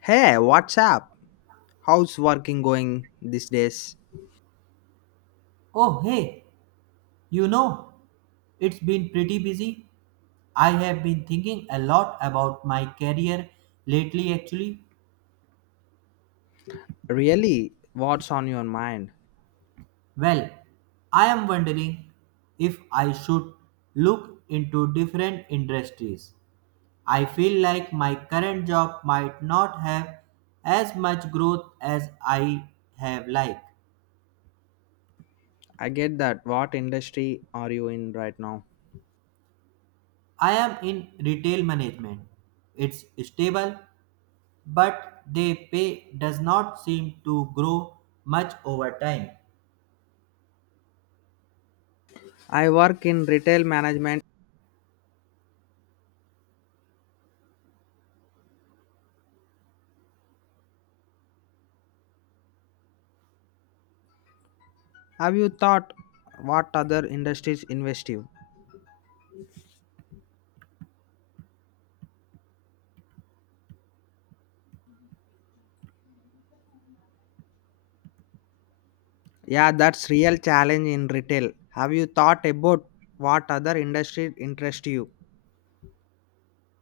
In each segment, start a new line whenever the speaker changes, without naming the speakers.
Hey, what's up? How's working going these days?
Oh, hey, you know, it's been pretty busy. I have been thinking a lot about my career lately, actually.
Really, what's on your mind?
Well, I am wondering if I should look into different industries. I feel like my current job might not have as much growth as I have liked.
I get that. What industry are you in right now?
I am in retail management. It's stable, but their pay does not seem to grow much over time.
I work in retail management. Have you thought what other industries invest you? Yeah, that's real challenge in retail. Have you thought about what other industry interest you?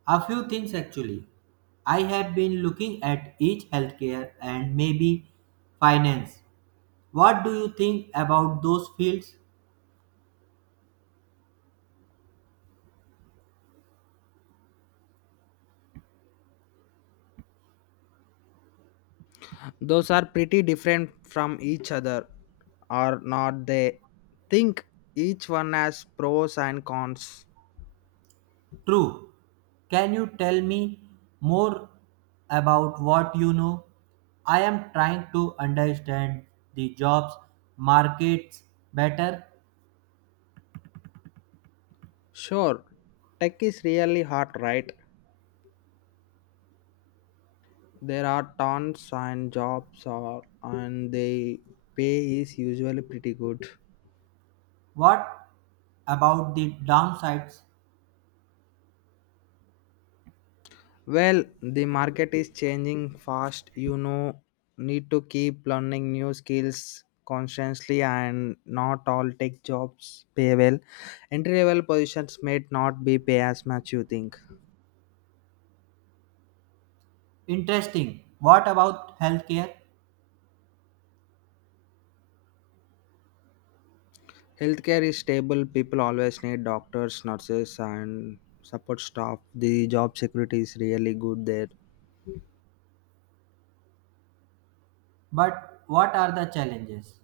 A few things actually. I have been looking at each healthcare and maybe finance. What do you think about those fields?
Those are pretty different from each other, or not they? Think each one has pros and cons.
True. Can you tell me more about what you know? I am trying to understand the jobs markets better.
Sure, tech is really hard, right? There are tons and jobs are, and the pay is usually pretty good.
What about the downsides?
Well, the market is changing fast. You know, need to keep learning new skills constantly and not all tech jobs pay well. Entry level positions may not be pay as much you think.
Interesting. What about healthcare?
Healthcare is stable. People always need doctors, nurses and support staff. The job security is really good there.
But what are the challenges?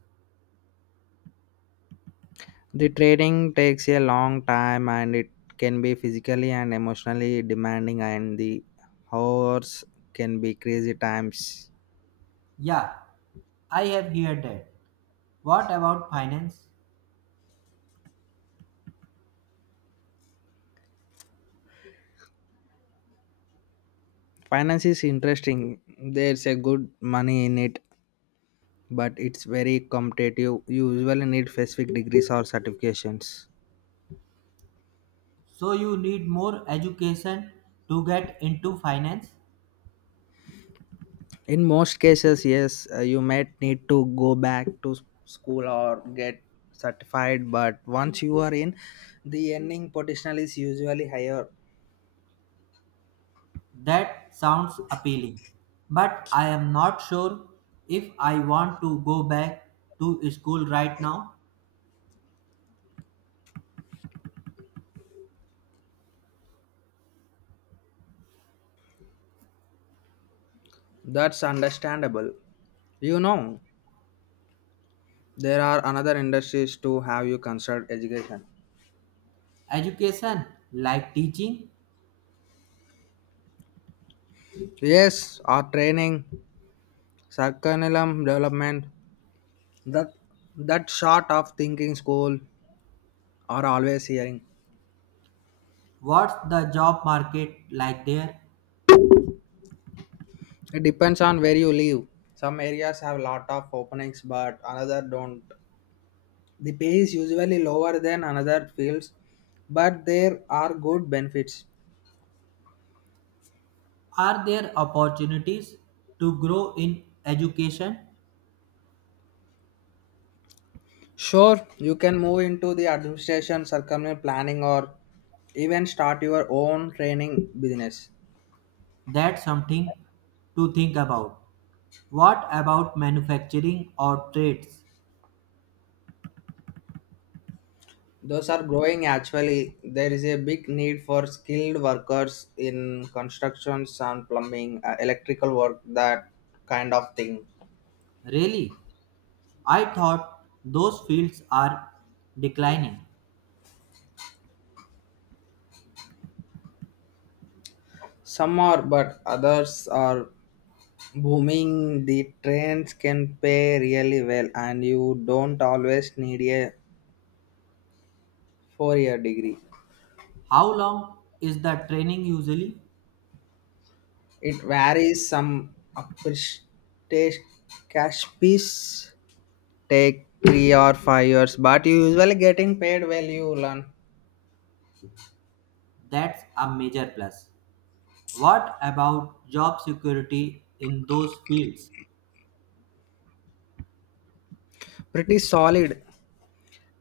The training takes a long time and it can be physically and emotionally demanding and the hours can be crazy times.
Yeah, I have heard that. What about finance?
Finance is interesting. There's a good money in it, but it's very competitive. You usually need specific degrees or certifications.
So you need more education to get into finance?
In most cases, yes, you might need to go back to school or get certified, but once you are in, the earning potential is usually higher.
That sounds appealing. But I am not sure if I want to go back to school right now.
That's understandable. You know, there are another industries to have you considered education.
Education, like teaching,
Yes, or training, curriculum development. That that sort of thinking school are always hearing.
what's the job market like there?
It depends on where you live. Some areas have lot of openings, but another don't. The pay is usually lower than another fields, but there are good benefits.
Are there opportunities to grow in education?
Sure, you can move into the administration, circumvent planning, or even start your own training business.
That's something to think about. What about manufacturing or trades?
Those are growing actually. There is a big need for skilled workers in constructions and plumbing, electrical work, that kind of thing.
Really? I thought those fields are declining.
Some are, but others are booming. The trends can pay really well, and you don't always need a 4-year degree.
How long is the training usually?
It varies some upstage cash piece take 3 or 5 years, but you usually getting paid well you learn.
That's a major plus. What about job security in those fields?
Pretty solid.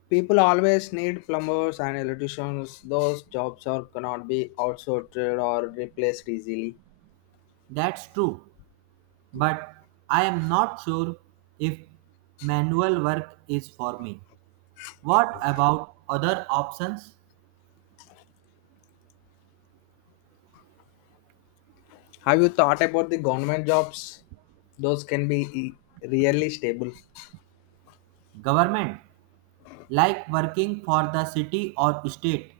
People always need plumbers and electricians. Those jobs are cannot be outsourced or replaced easily.
That's true, but I am not sure if manual work is for me. What about other options?
Have you thought about the government jobs? Those can be really stable.
Government, like working for the city or state?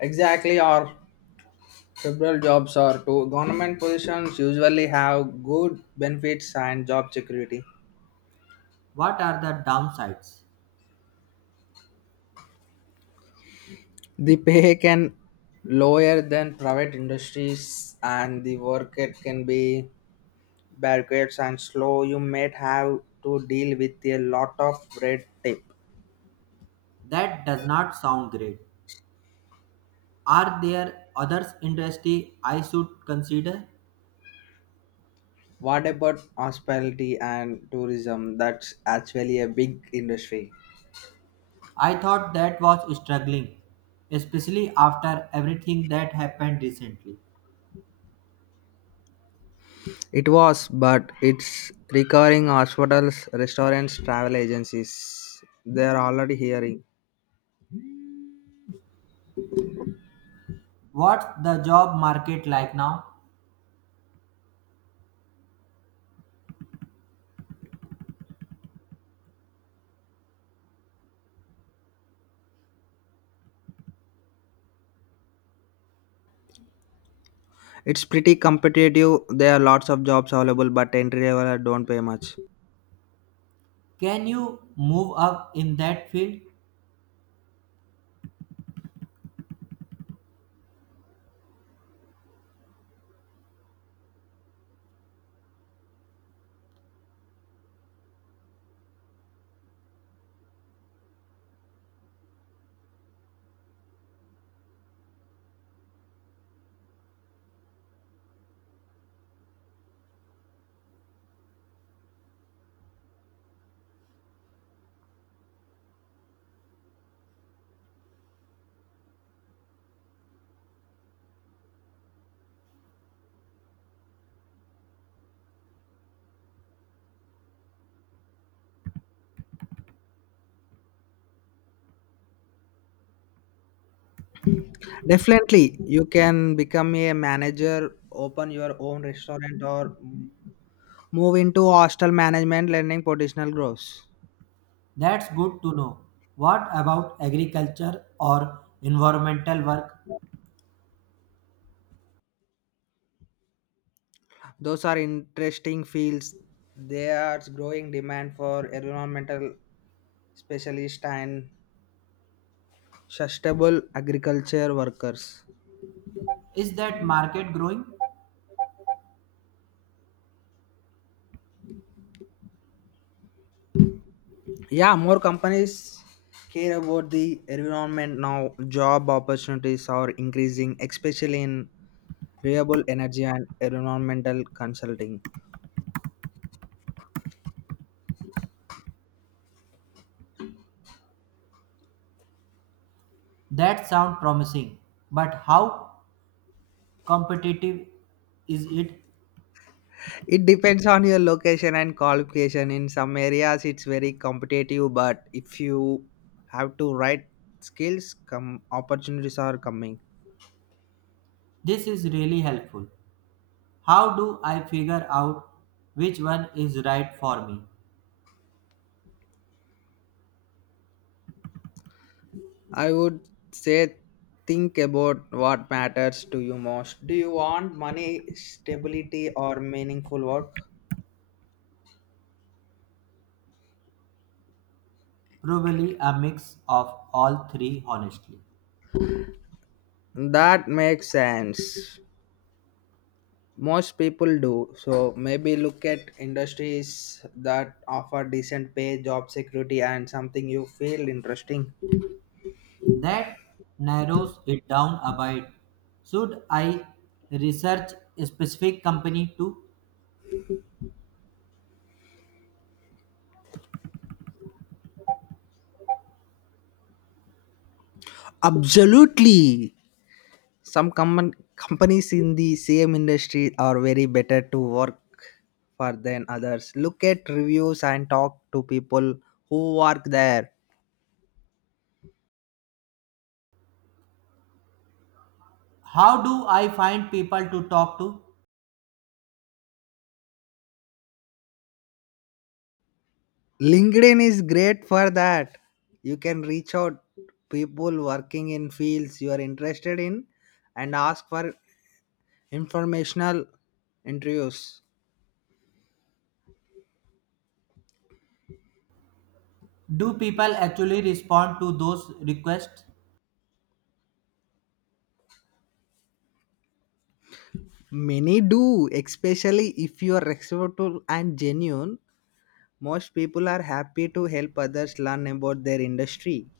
Exactly, or federal jobs or to government positions usually have good benefits and job security.
What are the downsides?
The pay can lower than private industries and the work it can be barricades and slow. You may have to deal with a lot of red tape.
That does not sound great. Are there others industry I should consider?
What about hospitality and tourism? That's actually a big industry.
I thought that was struggling, especially after everything that happened recently.
It was, but it's recurring hospitals, restaurants, travel agencies. They're already hearing.
What's the job market like now?
It's pretty competitive. There are lots of jobs available, but entry level don't pay much.
Can you move up in that field?
Definitely, you can become a manager, open your own restaurant, or move into hostel management, learning professional growth.
That's good to know. What about agriculture or environmental work?
Those are interesting fields. There's growing demand for environmental specialists and sustainable agriculture workers.
Is that market growing?
Yeah, more companies care about the environment now. Job opportunities are increasing, especially in renewable energy and environmental consulting.
That sounds promising, but how competitive is it?
It depends on your location and qualification. In some areas, it's very competitive, but if you have to right skills, come opportunities are coming.
This is really helpful. How do I figure out which one is right for me?
I would say think about what matters to you most. Do you want money, stability, or meaningful work?
Probably a mix of all three, honestly.
That makes sense. Most people do. So maybe look at industries that offer decent pay, job security, and something you feel interesting.
That narrows it down a bit. Should I research a specific company too?
Absolutely. Some common companies in the same industry are very better to work for than others. Look at reviews and talk to people who work there.
How do I find people to talk to?
LinkedIn is great for that. You can reach out people working in fields you are interested in and ask for informational interviews.
Do people actually respond to those requests?
Many do, especially if you are respectful and genuine. Most people are happy to help others learn about their industry.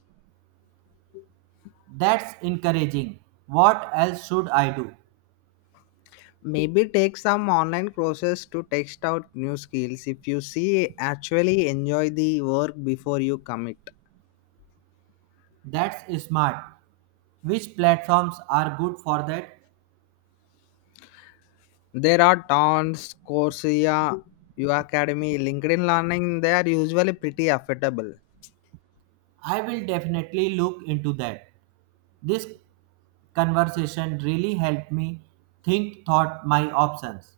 That's encouraging. What else should I do?
Maybe take some online courses to test out new skills if you see actually enjoy the work before you commit.
That's smart. Which platforms are good for that?
There are tons, Coursera, U Academy, LinkedIn Learning, they are usually pretty affordable.
I will definitely look into that. This conversation really helped me think thought my options.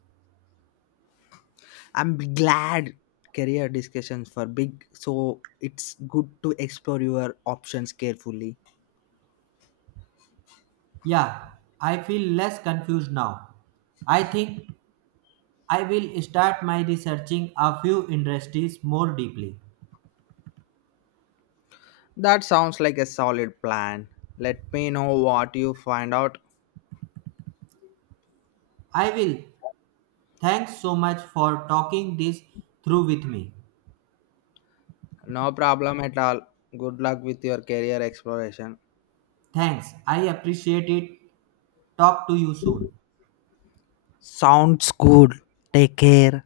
I'm glad career discussions for big, so it's good to explore your options carefully.
Yeah, I feel less confused now. I think I will start my researching a few industries more deeply.
That sounds like a solid plan. Let me know what you find out.
I will. Thanks so much for talking this through with me.
No problem at all. Good luck with your career exploration.
Thanks. I appreciate it. Talk to you soon.
Sounds good. Take care.